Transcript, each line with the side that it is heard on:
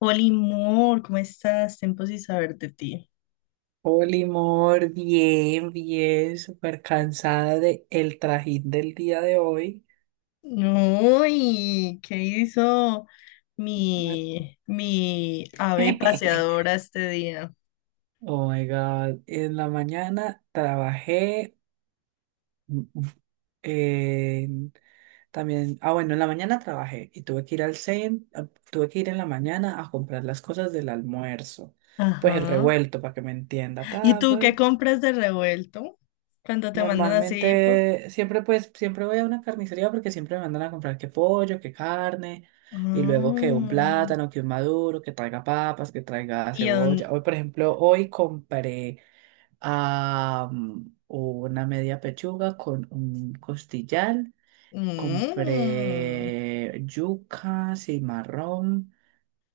left: Oli Moore, ¿cómo estás? Tiempo sin saber de ti.
right: Hola, amor, bien, bien, súper cansada de el trajín del día de hoy.
left: Uy, ¿qué hizo mi ave paseadora este día?
right: Oh my God, en la mañana trabajé mm, mm, en- también, ah bueno, en la mañana trabajé y tuve que ir al centro, tuve que ir en la mañana a comprar las cosas del almuerzo, pues el
left: Ajá.
right: revuelto para que me entienda.
left: ¿Y tú qué compras de revuelto cuando te mandan así? Por...
right: Normalmente, siempre pues, siempre voy a una carnicería porque siempre me mandan a comprar que pollo, que carne, y luego que un
left: Ah,
right: plátano, que un maduro, que traiga papas, que traiga
left: Y
right: cebolla.
left: en-
right: Hoy, por ejemplo, hoy compré una media pechuga con un costillar,
left: mm,
right: compré yuca, cimarrón,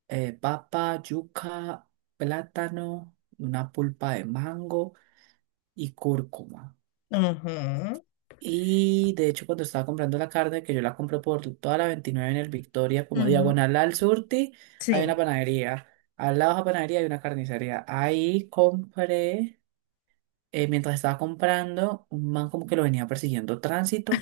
right: papa, yuca, plátano, una pulpa de mango y cúrcuma.
left: Ajá.
right: Y de hecho, cuando estaba comprando la carne, que yo la compro por toda la 29 en el Victoria, como
left: Ujú.
right: diagonal al Surti, hay
left: Sí.
right: una panadería. Al lado de la panadería hay una carnicería. Ahí compré, mientras estaba comprando, un man como que lo venía persiguiendo tránsito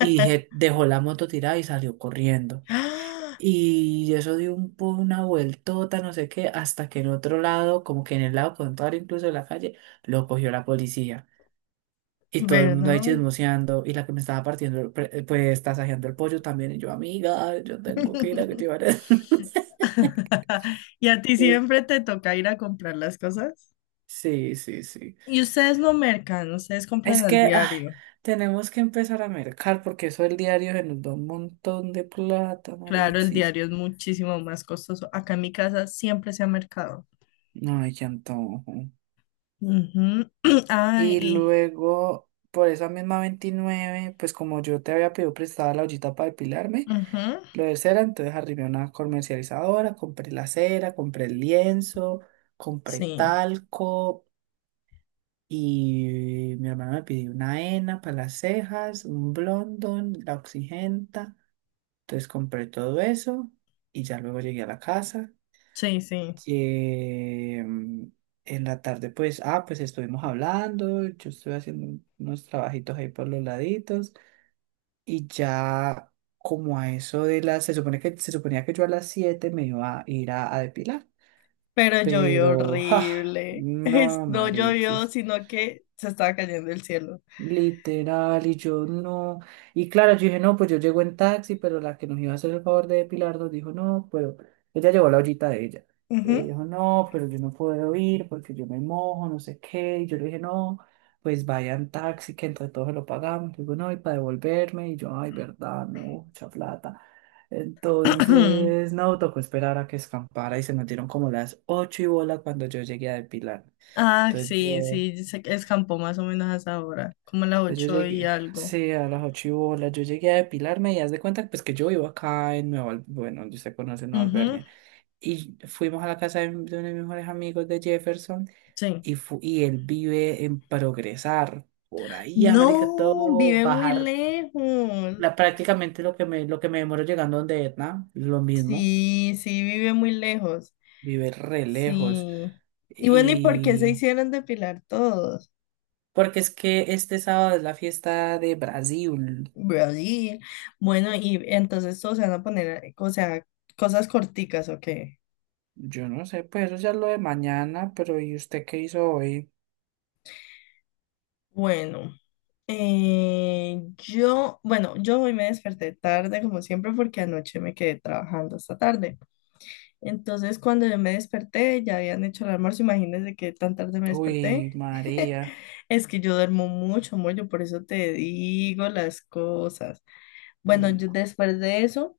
right: y dije, dejó la moto tirada y salió corriendo.
left: Ah,
right: Y eso dio una vueltota, no sé qué, hasta que en otro lado, como que en el lado contrario incluso de la calle, lo cogió la policía. Y todo el mundo ahí
left: ¿Verdad?
right: chismoseando. Y la que me estaba partiendo, el pues tasajeando el pollo también. Y yo, amiga, yo tengo que ir a que llevar el-".
left: ¿Y a ti
right: Entonces,
left: siempre te toca ir a comprar las cosas?
right: sí, sí, sí.
left: Y ustedes no mercan, ustedes compran
right: Es
left: al
right: que ah,
left: diario.
right: tenemos que empezar a mercar porque eso el diario se nos da un montón de plata,
left: Claro, el
right: Marixis.
left: diario es muchísimo más costoso. Acá en mi casa siempre se ha mercado.
right: Ay, qué antojo.
left: Ujú. Ay,
right: Y
left: y-
right: luego, por esa misma 29 pues como yo te había pedido prestada la ollita para depilarme.
left: ujú.
right: Lo de cera, entonces arrimé a una comercializadora, compré la cera, compré el lienzo, compré
left: Sí,
right: talco y mi hermano me pidió una henna para las cejas, un blondón, la oxigenta. Entonces compré todo eso y ya luego llegué a la casa.
left: sí, sí.
right: Eh, en la tarde, pues, ah, pues estuvimos hablando, yo estuve haciendo unos trabajitos ahí por los laditos. Y ya como a eso de las, se supone que se suponía que yo a las 7 me iba a ir a depilar,
left: Pero llovió
right: pero ja,
left: horrible. Es-
right: no,
left: no
right: Marix,
left: llovió, sino que se estaba cayendo el cielo.
right: literal, y yo no. Y claro, yo dije, no, pues yo llego en taxi, pero la que nos iba a hacer el favor de depilar nos dijo, no, pero ella llevó la ollita de ella. Ella
left: Ujú.
right: dijo, no, pero yo no puedo ir porque yo me mojo, no sé qué. Y yo le dije, no, pues vayan taxi, que entre todos se lo pagamos. Y digo, no, y para devolverme. Y yo, ay, verdad, no, mucha plata. Entonces, no, tocó esperar a que escampara y se metieron como las ocho y bola cuando yo llegué a depilar.
left: Ah,
right: Entonces
left: sí,
right: yo.
left: sí, se escampó más o menos a esa hora, como a las
right: Pues yo
left: ocho y
right: llegué,
left: algo.
right: sí, a las ocho y bola, yo llegué a depilarme y haz de cuenta pues que yo vivo acá en Nueva, bueno, usted conoce Nueva
left: Ujú,
right: Albernia, y fuimos a la casa de uno de mis mejores amigos de Jefferson
left: sí.
right: y él vive en progresar, por ahí, América,
left: No,
right: todo,
left: vive muy
right: bajar
left: lejos.
right: la, prácticamente lo que me demoro llegando donde Etna, lo mismo,
left: Sí, sí, vive muy lejos.
right: vive re lejos
left: Sí. Y bueno, ¿y por qué se
right: y...
left: hicieron depilar todos?
right: Porque es que este sábado es la fiesta de Brasil.
left: Brody. Bueno, y entonces todos se van a poner, o sea, cosas corticas, ¿o qué?
right: Yo no sé, pues eso ya es lo de mañana, pero ¿y usted qué hizo hoy?
left: Bueno, yo, bueno, yo hoy me desperté tarde, como siempre, porque anoche me quedé trabajando hasta tarde. Entonces, cuando yo me desperté, ya habían hecho el almuerzo, imagínense que tan tarde me desperté.
right: Uy, María.
left: Es que yo duermo mucho, amor, yo por eso te digo las cosas. Bueno,
right: Mm,
left: yo después de eso,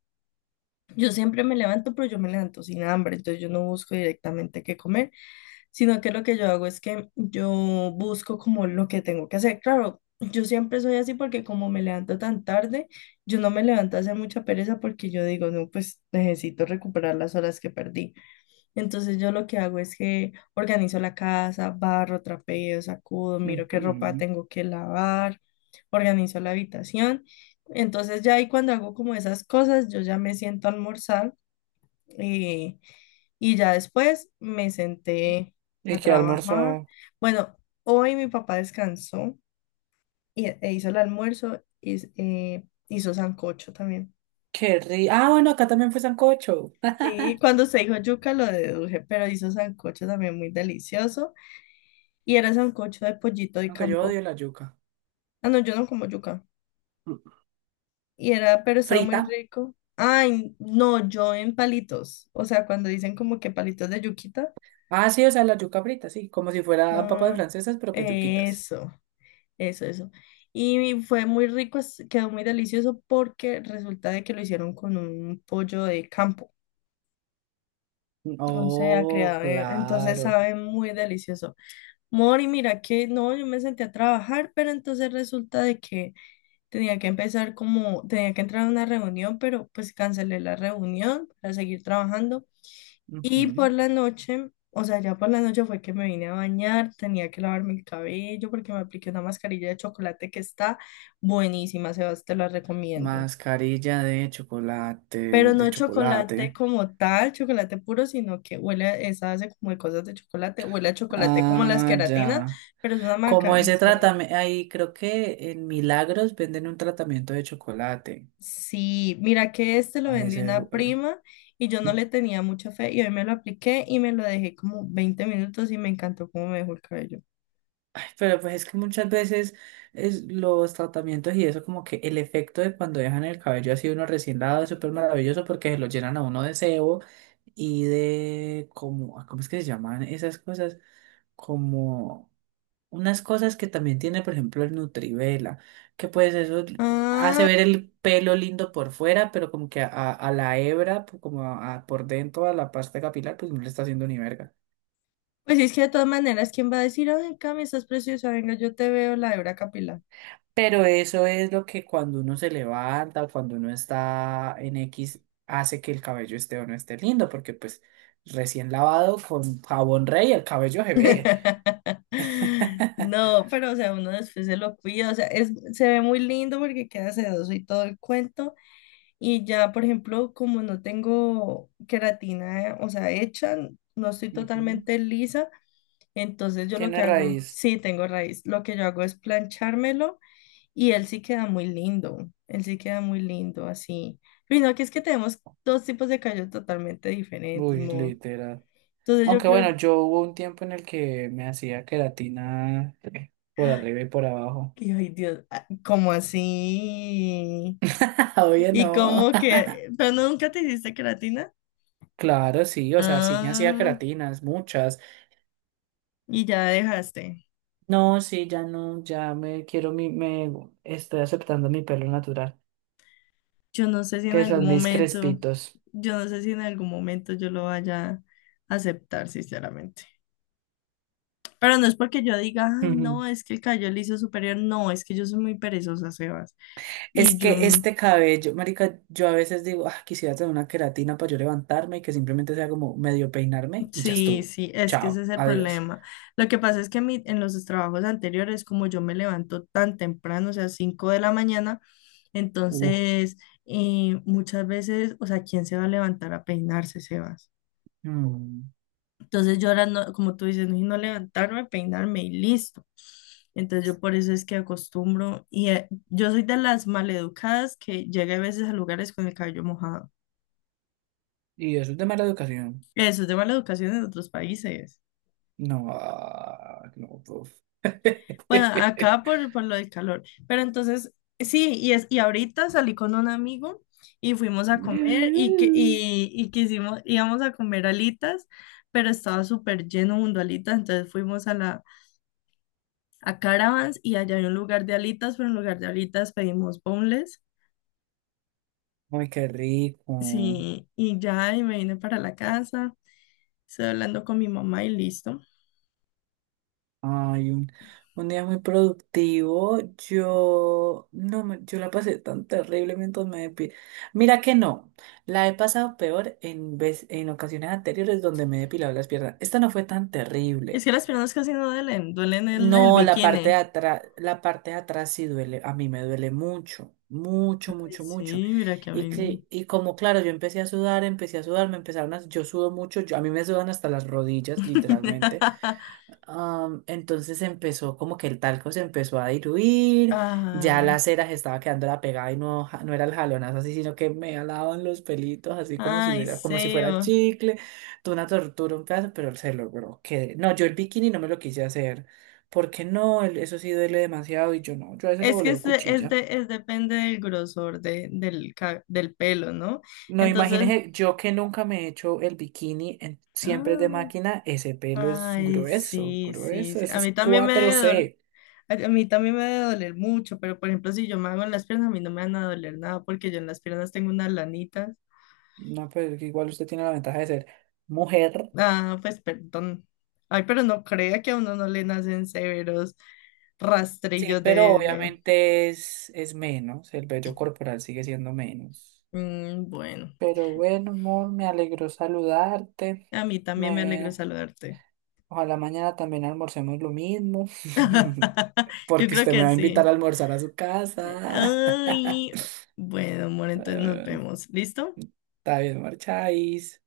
left: yo siempre me levanto, pero yo me levanto sin hambre, entonces yo no busco directamente qué comer, sino que lo que yo hago es que yo busco como lo que tengo que hacer. Claro, yo siempre soy así porque como me levanto tan tarde, yo no me levanto a hacer mucha pereza porque yo digo, no, pues necesito recuperar las horas que perdí. Entonces yo lo que hago es que organizo la casa, barro, trapeo, sacudo, miro qué ropa
right: ujú.
left: tengo que lavar, organizo la habitación. Entonces ya ahí cuando hago como esas cosas, yo ya me siento a almorzar eh, y ya después me senté
right: ¿Y
left: a
right: qué
left: trabajar.
right: almorzó?
left: Bueno, hoy mi papá descansó y, e hizo el almuerzo y hizo sancocho también.
right: Qué rico. Ah, bueno, acá también fue sancocho.
left: Sí, cuando se dijo yuca lo deduje, pero hizo sancocho también muy delicioso. Y era sancocho de pollito de
right: Aunque yo
left: campo.
right: odio la yuca.
left: Ah, no, yo no como yuca.
right: Mm.
left: Y era, pero estaba muy
right: Frita.
left: rico. Ay, no, yo en palitos. O sea, cuando dicen como que palitos de yuquita.
right: Ah, sí, o sea, la yuca frita, sí. Como si fuera papas
left: Ah,
right: francesas, pero pues yuquitas.
left: eso, eso, eso. Y fue muy rico, es- quedó muy delicioso porque resulta de que lo hicieron con un pollo de campo.
right: Mm,
left: O sea,
right: oh,
left: creado, entonces
right: claro.
left: sabe muy delicioso. Mori, mira que no, yo me senté a trabajar, pero entonces resulta de que tenía que empezar como, tenía que entrar a una reunión, pero pues cancelé la reunión para seguir trabajando. Y
right: Ujú.
left: por la noche, o sea, ya por la noche fue que me vine a bañar, tenía que lavarme el cabello porque me apliqué una mascarilla de chocolate que está buenísima, Sebas, te la recomiendo.
right: Mascarilla de
left: Pero
right: chocolate,
left: no
right: de
left: chocolate
right: chocolate.
left: como tal, chocolate puro, sino que huele, a- esa hace como de cosas de chocolate, huele a chocolate como las
right: Ah,
left: queratinas,
right: ya.
left: pero es una
right: Como
left: maca-
right: ese
left: mascarilla.
right: tratamiento, ahí creo que en Milagros venden un tratamiento de chocolate.
left: Sí, mira que este lo
right: Ay,
left: vendí
right: ese,
left: una prima y yo no le tenía mucha fe y hoy me lo apliqué y me lo dejé como 20 minutos y me encantó cómo me dejó el cabello.
right: ay, pero pues es que muchas veces es los tratamientos y eso como que el efecto de cuando dejan el cabello así uno recién lavado es súper maravilloso porque se lo llenan a uno de sebo y de como, ah, ¿cómo es que se llaman esas cosas? Como unas cosas que también tiene, por ejemplo, el Nutrivela, que pues eso hace
left: Ah,
right: ver el pelo lindo por fuera, pero como que a la hebra, pues, como a por dentro, a la pasta capilar, pues no le está haciendo ni verga.
left: pues es que de todas maneras, ¿quién va a decir, ay, Cami, estás preciosa, venga, yo te veo la hebra capilar?
right: Pero eso es lo que cuando uno se levanta o cuando uno está en X hace que el cabello esté o no esté lindo, porque pues recién lavado con jabón rey el cabello se ve.
left: No, pero o sea, uno después se lo cuida, o sea, es, se ve muy lindo porque queda sedoso y todo el cuento. Y ya, por ejemplo, como no tengo queratina, o sea, hecha, no estoy
right: Ujú.
left: totalmente lisa, entonces yo lo que
right: Tiene
left: hago,
right: raíz.
left: sí, tengo raíz. Lo que yo hago es planchármelo y él sí queda muy lindo. Él sí queda muy lindo así. Y no, que es que tenemos dos tipos de cabello totalmente diferentes,
right: Uy,
left: amor.
right: literal.
left: Entonces yo
right: Aunque
left: creo,
right: bueno, yo hubo un tiempo en el que me hacía queratina por
left: ay,
right: arriba y por abajo.
left: que- ay, Dios, ah, ¿cómo así?
right: Obvio
left: Y
right: no.
left: como que, pero no, nunca te hiciste queratina.
right: Claro, sí, o sea, sí me hacía
left: Ah,
right: queratinas, muchas.
left: y ya dejaste.
right: No, sí, ya no, ya me estoy aceptando mi pelo natural,
left: Yo no sé si en
right: que
left: algún
right: son mis
left: momento,
right: crespitos.
left: yo no sé si en algún momento yo lo vaya a aceptar, sinceramente. Pero no es porque yo diga, ay,
right: Ujú.
left: no, es que el Cayol hizo superior. No, es que yo soy muy perezosa, Sebas. Y
right: Es
left: yo,
right: que
left: mm,
right: este cabello, marica, yo a veces digo, ah, quisiera tener una queratina para yo levantarme y que simplemente sea como medio peinarme y ya
left: sí,
right: estuvo.
left: sí, es que ese
right: Chao,
left: es el
right: adiós.
left: problema. Lo que pasa es que mi- en los trabajos anteriores, como yo me levanto tan temprano, o sea, 5 de la mañana,
right: Uh,
left: entonces muchas veces, o sea, ¿quién se va a levantar a peinarse, Sebas?
right: mm.
left: Entonces yo ahora, no, como tú dices, no levantarme, peinarme y listo. Entonces yo por eso es que acostumbro y yo soy de las maleducadas que llega a veces a lugares con el cabello mojado.
right: Y eso es de mala educación.
left: Eso es de mala educación en otros países.
right: No, ah, no, prof.
left: Bueno, acá por lo del calor. Pero entonces, sí, y, es, y ahorita salí con un amigo y fuimos a comer y, que,
right: No.
left: y quisimos, íbamos a comer alitas, pero estaba súper lleno de alitas, entonces fuimos a la a Caravans y allá hay un lugar de alitas, pero en lugar de alitas pedimos boneless.
right: Ay, qué rico.
left: Sí, y ya, y me vine para la casa, estoy hablando con mi mamá y listo.
right: Ay, un día muy productivo. Yo no me- yo la pasé tan terrible mientras me depilé. Mira que no. La he pasado peor en ocasiones anteriores donde me he depilado las piernas. Esta no fue tan
left: Es
right: terrible.
left: que las piernas casi no duelen, duelen el
right: No, la parte de
left: bikini.
right: atrás, la parte de atrás sí duele, a mí me duele mucho, mucho,
left: Ay,
right: mucho, mucho.
left: sí, mira que a
right: Y
left: mí no.
right: que, y como claro, yo empecé a sudar, me empezaron yo sudo mucho, a mí me sudan hasta las rodillas, literalmente. Entonces empezó como que el talco se empezó a diluir, ya la
left: Ay,
right: cera se estaba quedando la pegada y no, no era el jalonazo así, sino que me alaban los pelitos así como si
left: ay,
right: hubiera, como si fuera
left: Seo.
right: chicle. Fue una tortura, un pedazo, pero se logró. Que, no, yo el bikini no me lo quise hacer, porque no, el- eso sí duele demasiado y yo no, yo a veces lo
left: Es que
right: voleo
left: es, de- es,
right: cuchilla.
left: de- es depende del grosor de, del, ca- del pelo, ¿no?
right: No,
left: Entonces,
right: imagínese, yo que nunca me he hecho el bikini, siempre es de
left: ah,
right: máquina, ese pelo es
left: ay,
right: grueso,
left: sí, sí,
right: grueso,
left: sí.
right: eso
left: A
right: es
left: mí también me
right: cuatro
left: debe doler.
right: c
left: A mí también me debe doler mucho, pero por ejemplo, si yo me hago en las piernas, a mí no me van a doler nada porque yo en las piernas tengo unas lanitas.
right: No, pero que igual usted tiene la ventaja de ser mujer.
left: Ah, pues perdón. Ay, pero no crea que a uno no le nacen severos
right: Sí,
left: rastrillos
right: pero
left: de-
right: obviamente es menos, el vello corporal sigue siendo menos.
left: Mm, bueno,
right: Pero bueno, amor, me alegró saludarte.
left: a mí también me alegro
right: Me...
left: saludarte.
right: Ojalá mañana también almorcemos lo mismo.
left: Yo
right: Porque
left: creo
right: usted me
left: que
right: va a invitar a
left: sí.
right: almorzar a su casa.
left: Ay, bueno, amor, entonces nos
right: Ah,
left: vemos. ¿Listo?
right: está bien, marcháis.